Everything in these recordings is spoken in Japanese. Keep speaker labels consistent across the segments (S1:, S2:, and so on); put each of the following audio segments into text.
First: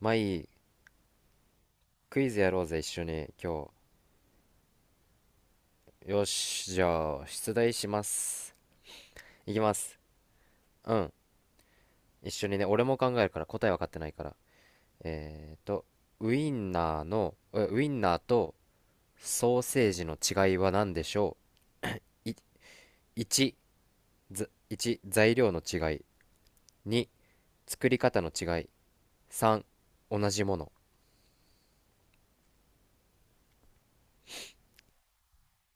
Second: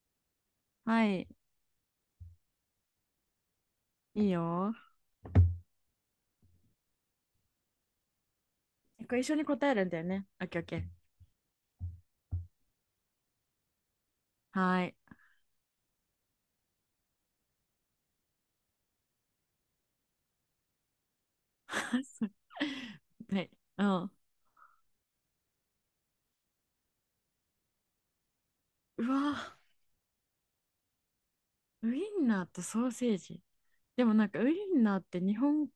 S1: まあいい。
S2: はい。
S1: クイズやろうぜ、一緒に、今
S2: いいよ。
S1: 日。よし、じゃあ、出題します。
S2: これ一緒に
S1: いき
S2: 答え
S1: ま
S2: るんだ
S1: す。
S2: よね。オッケーオッケー。
S1: うん。一緒にね、俺も考えるから、答え分かってないから。
S2: はーい。
S1: えーと、ウインナーとソーセージの違いは何でしょ
S2: そう。
S1: う？
S2: はい。
S1: 1、
S2: うん。
S1: 1、材料の違い。2、作り方の違い。
S2: うわ、
S1: 3、同じもの。
S2: ウインナーとソーセージ。でもなんかウインナーって日本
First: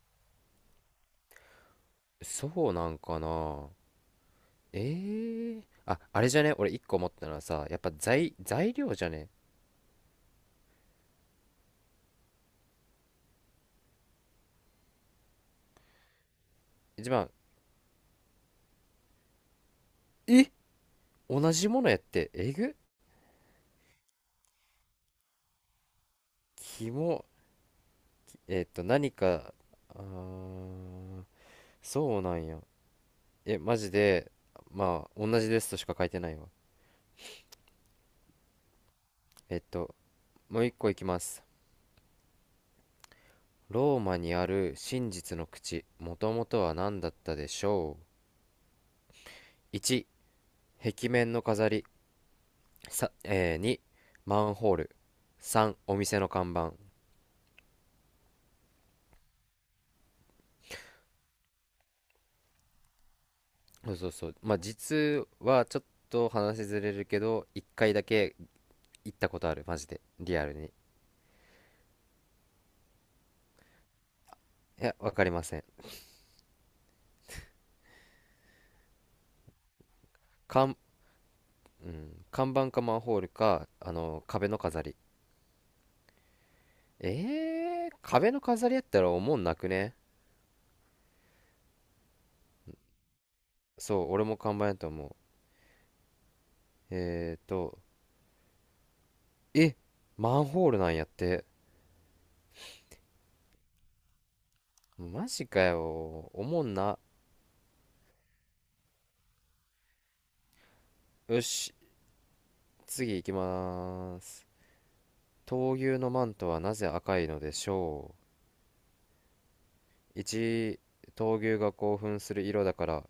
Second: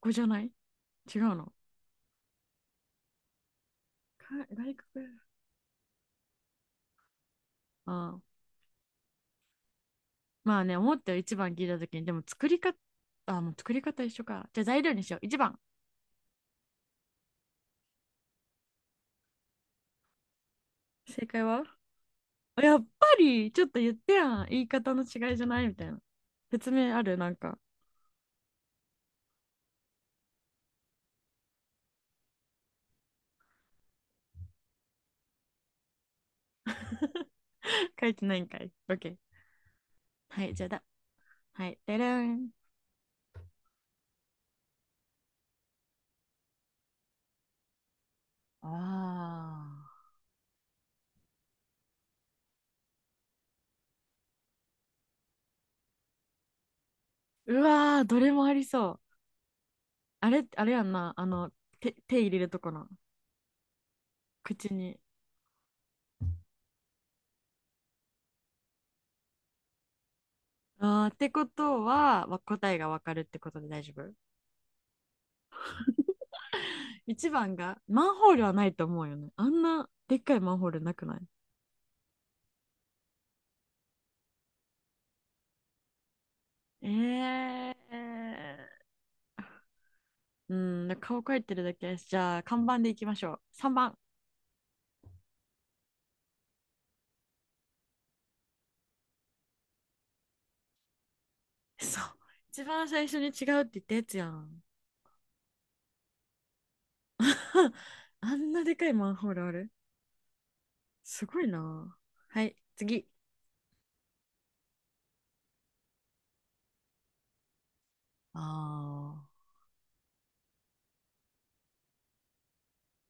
S2: 語じゃない？違うの
S1: そうなんかな。
S2: か外国？
S1: あ、あれじゃね？俺1個思ったのはさ、やっぱ
S2: ああ。
S1: 材料じゃね？
S2: まあね、思ったよ。一番聞いたときに。でも作り方、あ、もう作り方一緒か。じゃあ材料にしよう。一番。
S1: 一番、え
S2: 正解
S1: 同
S2: は？
S1: じものやってえ
S2: あ、や
S1: ぐ
S2: っぱり、ちょっと言ってやん。言い方の違いじゃないみたいな。説
S1: キ
S2: 明ある
S1: モ
S2: なんか。
S1: えっと何かあーそうなんやマジで。まあ同じですとしか書いてないわ。
S2: 書いてないんかい。オッケー。
S1: えっと
S2: はい、
S1: も
S2: じ
S1: う
S2: ゃあ
S1: 一
S2: だ。
S1: 個いきます。
S2: はい。でれん。
S1: ローマにある真実の口、もともとは何だったでしょ
S2: あ
S1: う？1、
S2: あ。
S1: 壁面の飾り。さ、えー2、マンホール。3、お店の看板。
S2: うわー、どれもありそう。あれ、あれやんな。手入れるとこの、
S1: そうそうそう。まあ
S2: 口に。
S1: 実はちょっと話ずれるけど、1回だけ行ったことある、マジでリアルに。
S2: あーってことは、答えがわかるってことで大丈夫。
S1: いや、わかりません。
S2: 一番が、マンホールはないと思うよね。あんなでっかいマンホー
S1: 看、
S2: ルなくない？
S1: うん、看板かマンホールか、あの、壁の飾り。
S2: え
S1: 壁の飾りやっ
S2: ー。
S1: たらおもんなくね？
S2: うん、顔描いてるだけやし。じゃあ、看板でいきましょう。3番。
S1: そう、俺も看板やと思う。えーと、え、マンホールなんやって。
S2: そう。一番最初に違うって言ったやつやん。
S1: マジかよ。おもんな。
S2: あんなでかいマンホールある？すご
S1: よ
S2: い
S1: し、
S2: な。はい、次。
S1: 次行きます。闘牛のマントはなぜ赤いのでしょ
S2: あ
S1: う？ 1、闘牛が興奮する色だから。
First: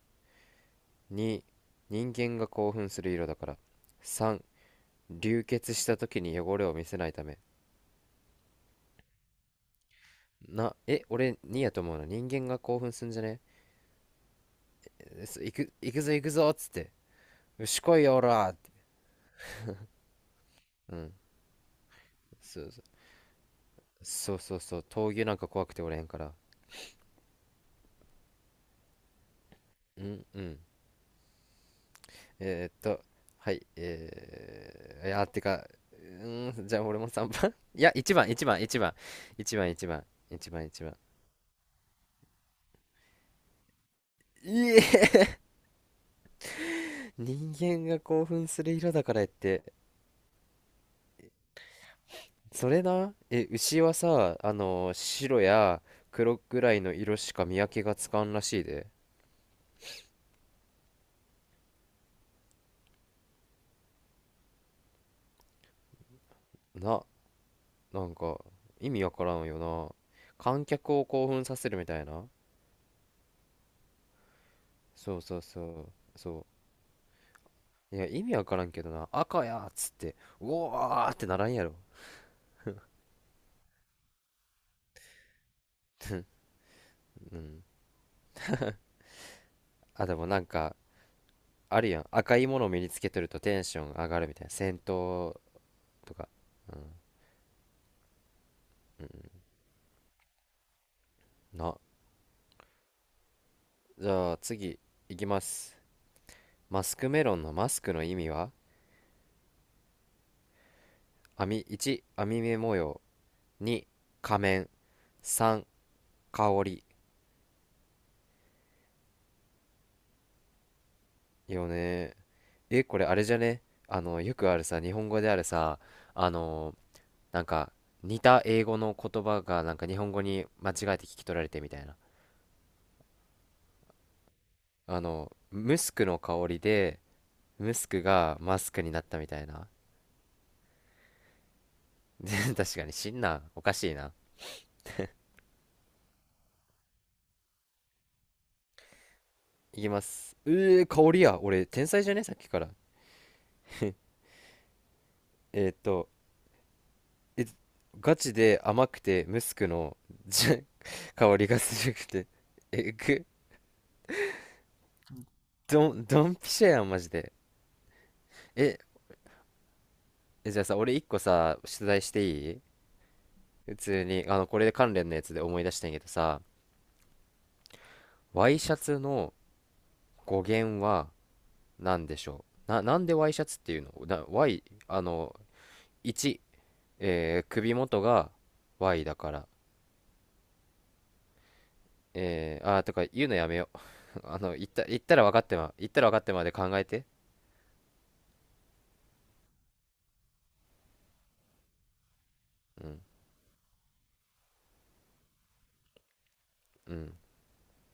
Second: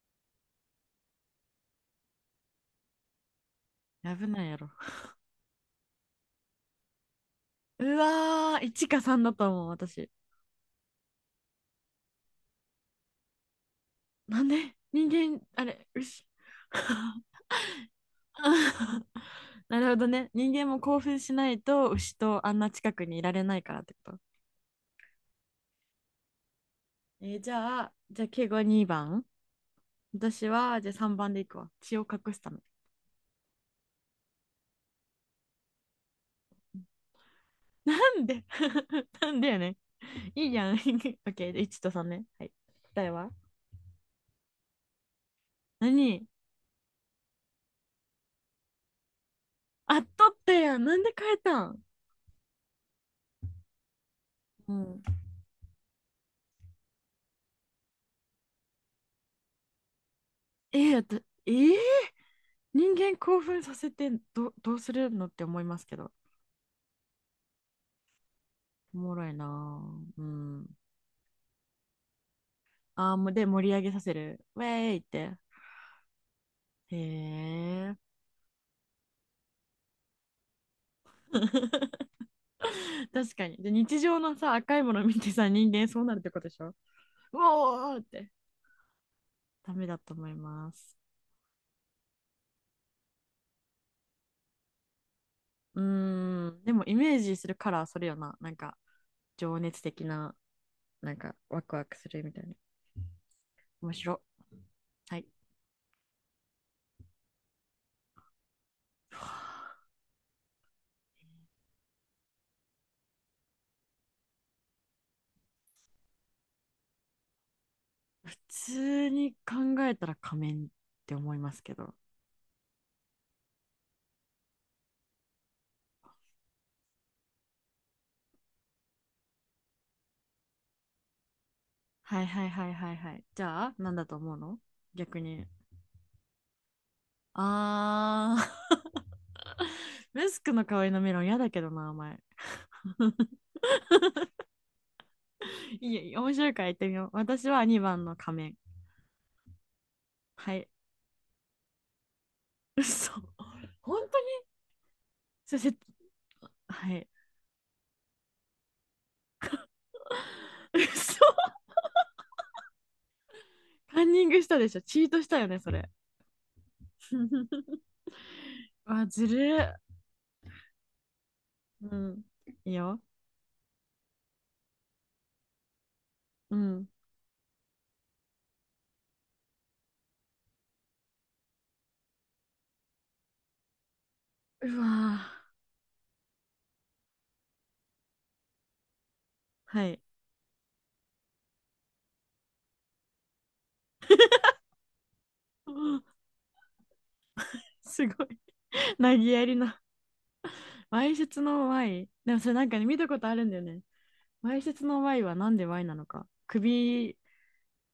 S1: 2、人間が興奮する色だから。
S2: あ、危
S1: 3、
S2: ないやろ。
S1: 流血した時に汚れを見せないため。
S2: うわー、いちかさんだと思う、私。
S1: 俺にやと思うの、人間が興奮すんじゃね？
S2: なんで人間、あれ、
S1: 行くぞ行
S2: 牛。
S1: くぞっつって、よし来いよおらーって。
S2: なるほどね。人間も
S1: う
S2: 興
S1: ん。
S2: 奮しないと牛とあん
S1: そ
S2: な
S1: うそ
S2: 近
S1: う
S2: くにいられないからってこと。
S1: そう。そうそう、闘牛なんか怖くておれへんから。
S2: じゃあ、敬語2番。
S1: うんう
S2: 私
S1: ん。
S2: は、じゃあ3番でいくわ。血を隠すため。
S1: えーっとはい。いやてか、うじゃあ俺も3番 いや
S2: な
S1: 1
S2: ん
S1: 番
S2: で
S1: 1番1番
S2: なんで
S1: 1
S2: や
S1: 番
S2: ね
S1: 1番
S2: いい
S1: 1
S2: い
S1: 番1番
S2: や
S1: い
S2: ん。オ
S1: ちばんいちばんいちばん。
S2: ッケー、1と3ね。はい。答えは
S1: いえ、
S2: 何？
S1: 人間が興奮する色だからって。
S2: あっとったやん。なんで変えたん？
S1: それな、え、牛はさ、あ
S2: う
S1: の、
S2: ん。
S1: 白や黒くらいの色しか見分けがつかんらしいで。
S2: ええだえー人間興奮させてどうするのって思いますけど。
S1: な、なんか、意
S2: お
S1: 味わ
S2: も
S1: か
S2: ろい
S1: ら
S2: な
S1: んよな。
S2: ぁ。う
S1: 観
S2: ん。
S1: 客を興奮させるみたいな。
S2: ああ、もうで盛り上げさせる。ウェーイっ
S1: そう
S2: て。
S1: そうそう、そ
S2: へえ。
S1: う。いや、意味わからんけどな、赤やっつって、うおーってならんやろ。
S2: 確かに。で、日常のさ、赤いもの見てさ、人間そうなるってことでしょう？
S1: うん。
S2: おーって。ダメだ
S1: あ、
S2: と
S1: でも
S2: 思い
S1: なん
S2: ま
S1: か、
S2: す。
S1: あるやん。赤いものを身につけてるとテンション上がるみたいな。戦闘
S2: うー
S1: とか。
S2: ん。で
S1: うん。
S2: も、イメージするカラー、それよな。なんか、
S1: うん。
S2: 情熱的な、なんか、ワク
S1: な、
S2: ワクするみたいな。面
S1: じ
S2: 白。
S1: ゃあ次、い
S2: はい。
S1: きます。マスクメロンのマスクの意味は？網編み目模様、2、仮面、3、香り。
S2: 普通に考えたら仮面って思いま
S1: いい
S2: す
S1: よ
S2: けど。
S1: ね。これあれじゃね？あのよくあるさ、日本語であるさ、あのなんか似た英語の言葉がなんか日本語に間違えて聞き取られてみたいな。
S2: はいはいはいはいはい。じゃあ、なんだと思うの？
S1: あ
S2: 逆
S1: の
S2: に。
S1: ムスクの香りで、ムスク
S2: あ
S1: が
S2: ー
S1: マスクになっ たみたいな。
S2: ムスクの香りのメロン嫌だけどな、お前。
S1: 確かに死んなおかしいな。
S2: いいよ、面白いから言ってみよう。私は2番の仮面。
S1: いきます。う
S2: はい。
S1: えー香りや。俺天才じゃね、さっきから。
S2: 嘘。本当に？そ
S1: えー
S2: せ、
S1: っと
S2: はい。
S1: え、ガチで甘くてムスクのじ
S2: 嘘。
S1: 香りがするくて。え、ぐ、
S2: カンニングしたでしょ。チートしたよね、それ。
S1: ドン、ドンピシャやん、マジで。え、
S2: あ、ずるっ。
S1: じゃあさ、俺一個さ、出
S2: う
S1: 題し
S2: ん。
S1: ていい？
S2: いいよ。
S1: 普通に、あの、これで関連のやつで思い出したんやけどさ、
S2: うん。
S1: ワイシャツの語源は何でしょう？な、なんでワイシャツっていうのな、Y、
S2: う
S1: あの、
S2: わ
S1: 1、首元が Y だから。
S2: ー。はい。
S1: とか言うのやめよう。あの、
S2: う
S1: 言った
S2: ん。
S1: ら分かってまで考えて。
S2: すごい。なぎやりの。わいせつの Y。でもそれなんかね、
S1: う
S2: 見
S1: ん、
S2: たことあるんだよね。わいせつの Y はなんで Y なのか。
S1: うん。
S2: 首、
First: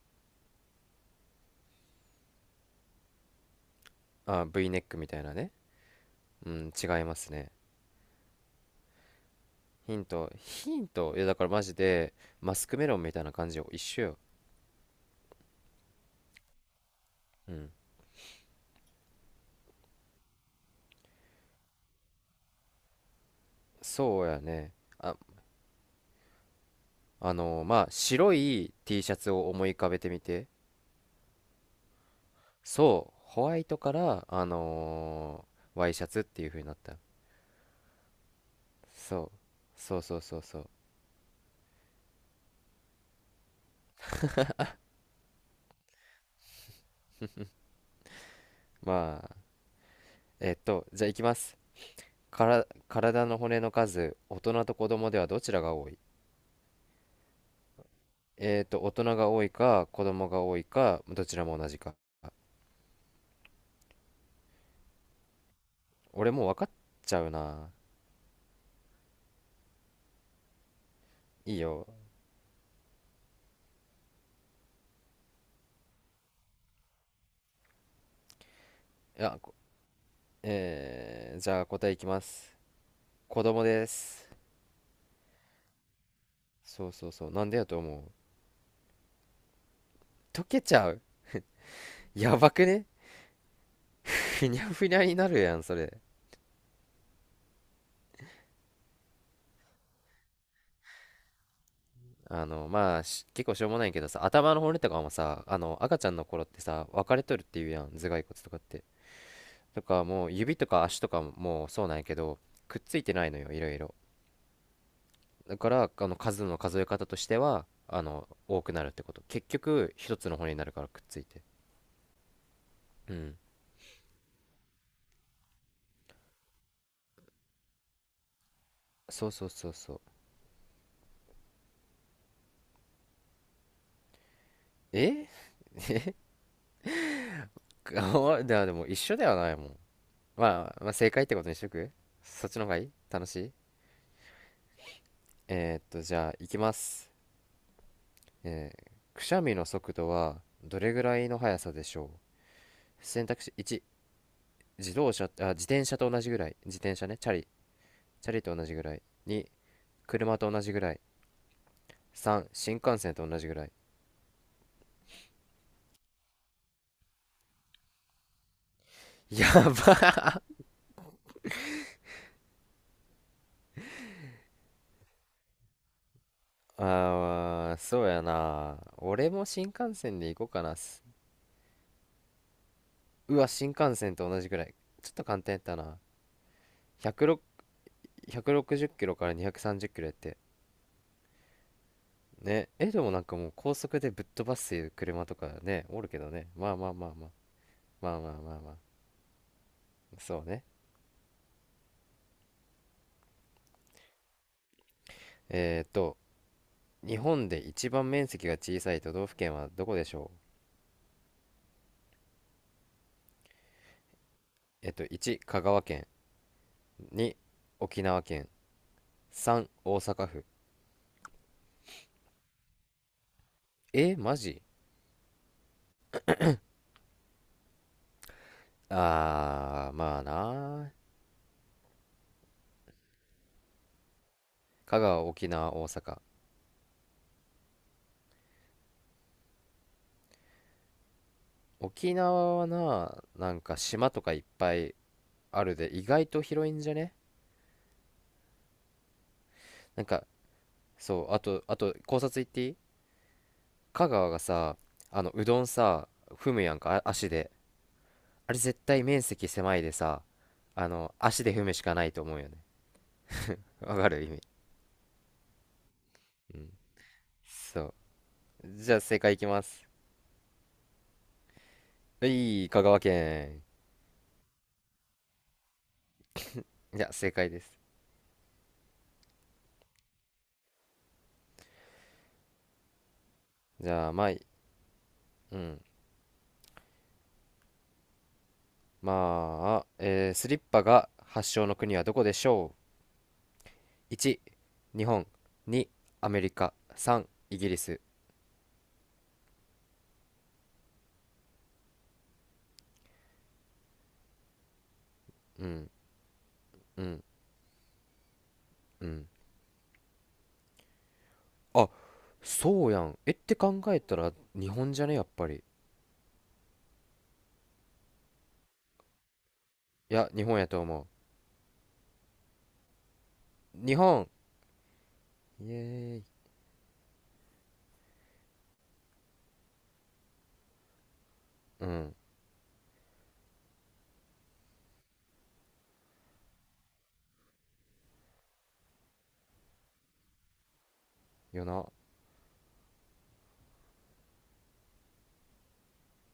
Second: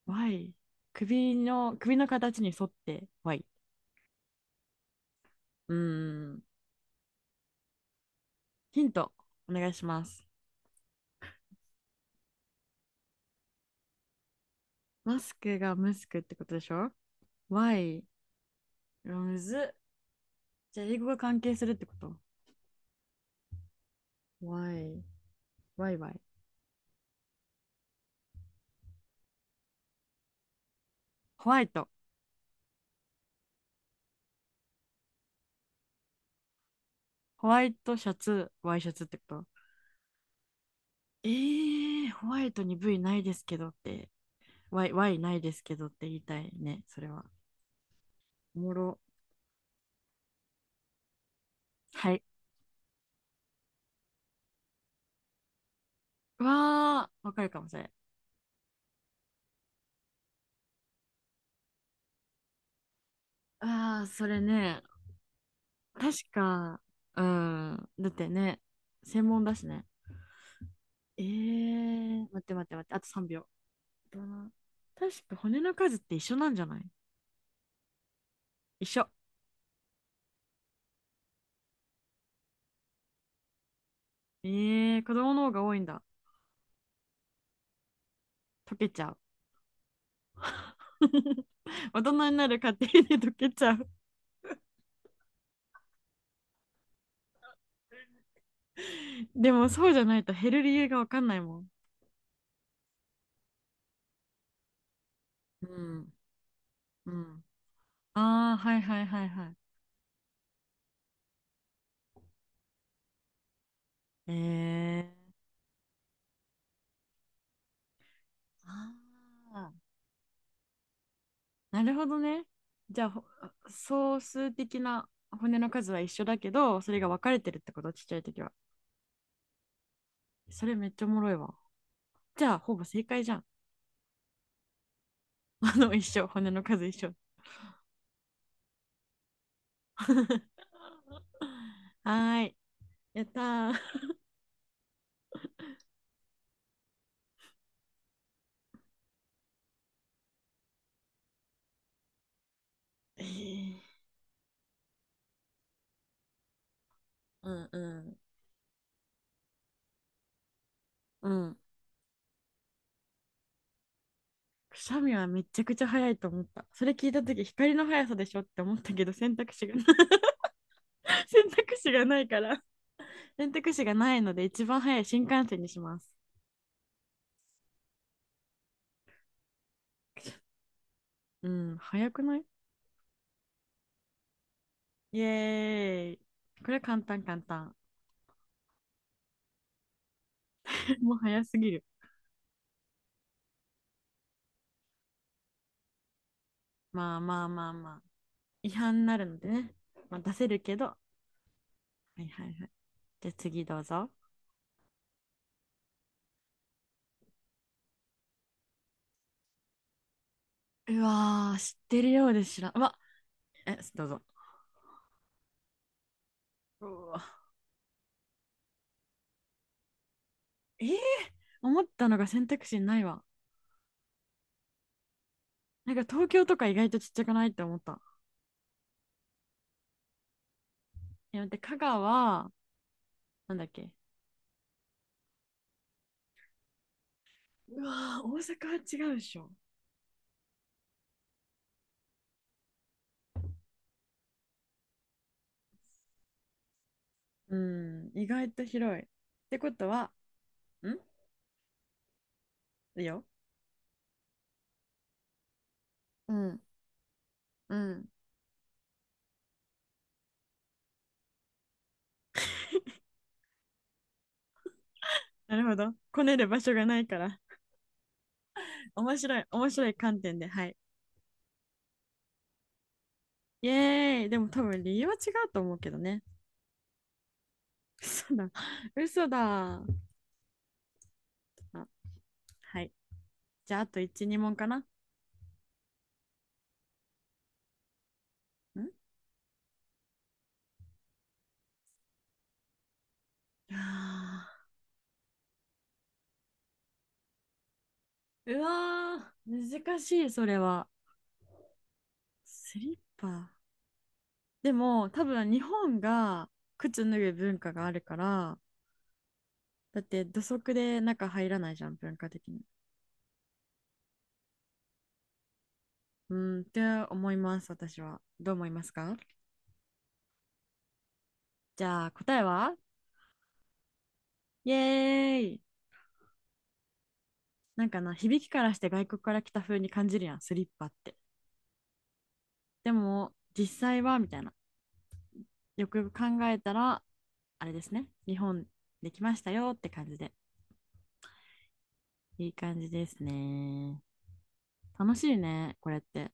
S2: Y。首の形に沿って Y。
S1: あ、V ネックみたいなね。
S2: うーん。
S1: うん、違いますね。
S2: ヒント、お願いし
S1: ヒ
S2: ま
S1: ン
S2: す。
S1: ト、ヒント、いやだからマジで、マスクメロンみたいな感じよ。一緒よ。
S2: マスクがムスクってことでしょ？
S1: うん。
S2: Y。うわむずっ。じゃあ、英語が関係するってこと？
S1: そうやね。
S2: Y。
S1: あ、
S2: Y、Y。
S1: あのーまあ、白い T シャツを思い浮かべてみて。
S2: ホワイト。
S1: そう、ホワイトから、あのーワイシャツっていう風になった。
S2: ホワイトシャツ、ワイシャツってこ
S1: そう、
S2: と？
S1: そうそうそうそう。
S2: ホワイトに V ないですけどって Y Y ないですけどって言いたいね、それは。おもろ。
S1: まあ、じゃあいきます。
S2: はい。
S1: から、体の骨の数、大人と子供ではどちらが多い？
S2: わーわかるかもしれん。
S1: 大人が多いか、子供が多いか、どちらも同じか。
S2: あー、それね。確
S1: 俺もう分かっ
S2: か、
S1: ちゃ
S2: う
S1: うな。
S2: ん。だってね、専門だしね。
S1: いいよ。
S2: 待って待って待って、あと3秒。どう？確か骨の数って一緒なんじゃない？一緒。
S1: いや、こえー、じゃあ答えいきます。子供です。
S2: えー、子供の方が多いんだ。
S1: そうそうそう。なんでやと思う？
S2: 溶けちゃう。
S1: 溶けちゃう。
S2: 大人に
S1: や
S2: な
S1: ば
S2: る
S1: く
S2: 過程
S1: ね？
S2: で溶けちゃう。
S1: ふにゃふにゃになるやん、それ。
S2: でもそうじゃないと減る理由がわかんないもん。
S1: あの、まあ、結構しょうもないけどさ、頭の骨とかもさ、あ
S2: う
S1: の、赤ちゃ
S2: ん。
S1: んの頃ってさ、分
S2: う
S1: かれとる
S2: ん。
S1: っていうやん、頭蓋骨と
S2: ああ、
S1: かっ
S2: はい
S1: て。
S2: はいはいはい。
S1: とか、もう指とか足とかももうそうなんやけど、くっついてないのよ、いろいろ。
S2: えー、
S1: だから、あの、数の数え方としては、あの、多くなる
S2: あ
S1: ってこと。結
S2: ー
S1: 局、一つの骨になるからくっついて。
S2: なるほどね。じゃあ、
S1: うん、
S2: 総数的な骨の数は一緒だけど、それが分かれてるってこと、ちっちゃい時は。
S1: そうそうそうそう。
S2: それめっちゃおもろいわ。じゃあ、ほぼ正解じゃん。
S1: え
S2: 一緒、骨の数一緒。
S1: あで でも一緒ではないもん。
S2: は
S1: まあ、まあ正解ってことにしとく。
S2: ー
S1: そっ
S2: い、
S1: ちの方がいい、
S2: や
S1: 楽
S2: っ
S1: し
S2: た
S1: い。
S2: ー。
S1: じゃあ行きます。くしゃみの速度はどれぐらいの速さでしょう？
S2: え
S1: 選択肢、
S2: ー
S1: 1、自転車と同じぐらい、自転車ね、チャリ、
S2: うんうん。
S1: チャリと同じぐらい。2、車と同じぐらい。
S2: うん。
S1: 3、新幹線と同じぐらい。
S2: くしゃみはめちゃくちゃ早いと思った。それ聞いた時光の速さでしょって思ったけど、選択肢
S1: や
S2: が
S1: ばい。
S2: 選択肢がないから選択肢がないので、一番早い新幹線にします。
S1: そうやな、俺も新幹線で行こうかな
S2: うん、早くない？
S1: うわ、新幹線と同じぐらい。ちょっ
S2: イエ
S1: と簡単やったな。
S2: ーイ。これ簡単簡
S1: 106
S2: 単。
S1: 160キロから230キロやって。
S2: もう早すぎる。
S1: ねえ、でもなんかもう高速でぶっ飛ばす車とかねおるけどね、まあまあまあ
S2: まあ
S1: ま
S2: まあまあまあ。
S1: あ、まあまあまあ
S2: 違
S1: まあ。
S2: 反になるのでね。まあ、出
S1: そ
S2: せ
S1: う
S2: る
S1: ね。
S2: けど。はいはいはい。じゃあ次どうぞ。
S1: えっと日本で一番面積が小さい都道府県はどこでしょう？
S2: うわー、知ってるようで知らん。うわ。どうぞ。
S1: 1、香川県。
S2: うわ、
S1: 2、沖縄県。3、大阪府。
S2: えー思ったのが選択肢ないわ。
S1: マジ？
S2: なんか東京とか意外とちっちゃくないって思った。
S1: まあな。
S2: いや、待って、香川、なんだっけ。
S1: 香川、沖縄、大阪。
S2: うわー、大阪は違うでしょ。
S1: 沖縄はな、なんか島とかいっぱいあるで、意外と広いんじゃね？
S2: うん、意外と広い。ってこと
S1: なん
S2: は、
S1: か、
S2: ん。
S1: そう、あと、考察行っていい？
S2: いいよ。
S1: 香川がさ、あの、うどんさ、
S2: う
S1: 踏
S2: ん、
S1: むやんか、足で。
S2: うん。
S1: あれ絶対面積狭いでさ、あの、足で踏むしかないと思うよね。わかる、意味。
S2: なるほど。こねる
S1: う
S2: 場
S1: ん。
S2: 所がないから。
S1: そう。じ ゃあ
S2: 面
S1: 正解い
S2: 白い、
S1: きま
S2: 面白
S1: す。
S2: い観点で、はい。
S1: はい、香川県。
S2: イエーイ。でも多分理由は違うと思うけどね。
S1: いや、正解です。
S2: 嘘だ。嘘だ。あ、はい。じゃあ、あ
S1: じ
S2: と
S1: ゃあ、ま
S2: 1、
S1: あ、
S2: 2問かな。ん、
S1: うん。まあ、スリッパが発祥の国はどこでしょう？1、
S2: あ
S1: 日本。2、アメリカ。3、イギリス。
S2: うわー、難しい、それは。スリッパ。でも、多分日
S1: うん
S2: 本が
S1: う
S2: 靴脱
S1: ん
S2: ぐ文化があるから、
S1: うん。
S2: だって土足で中入らないじ
S1: あ
S2: ゃん、文化的に。
S1: そうやん、って考えたら日本じゃねやっぱり。
S2: うーん、って思います、私は。どう思いますか？
S1: いや、日本やと思
S2: じゃあ、答えは？
S1: う。日本。
S2: イエーイ。
S1: イエーイ。
S2: なんかな、響きからして外国から来た風に感じるやん、スリッパって。
S1: うん、
S2: でも、実際はみたいな。よくよく考えたら、あれですね。日本できましたよって感じで。
S1: よな
S2: いい感じですね。楽しいね、これって。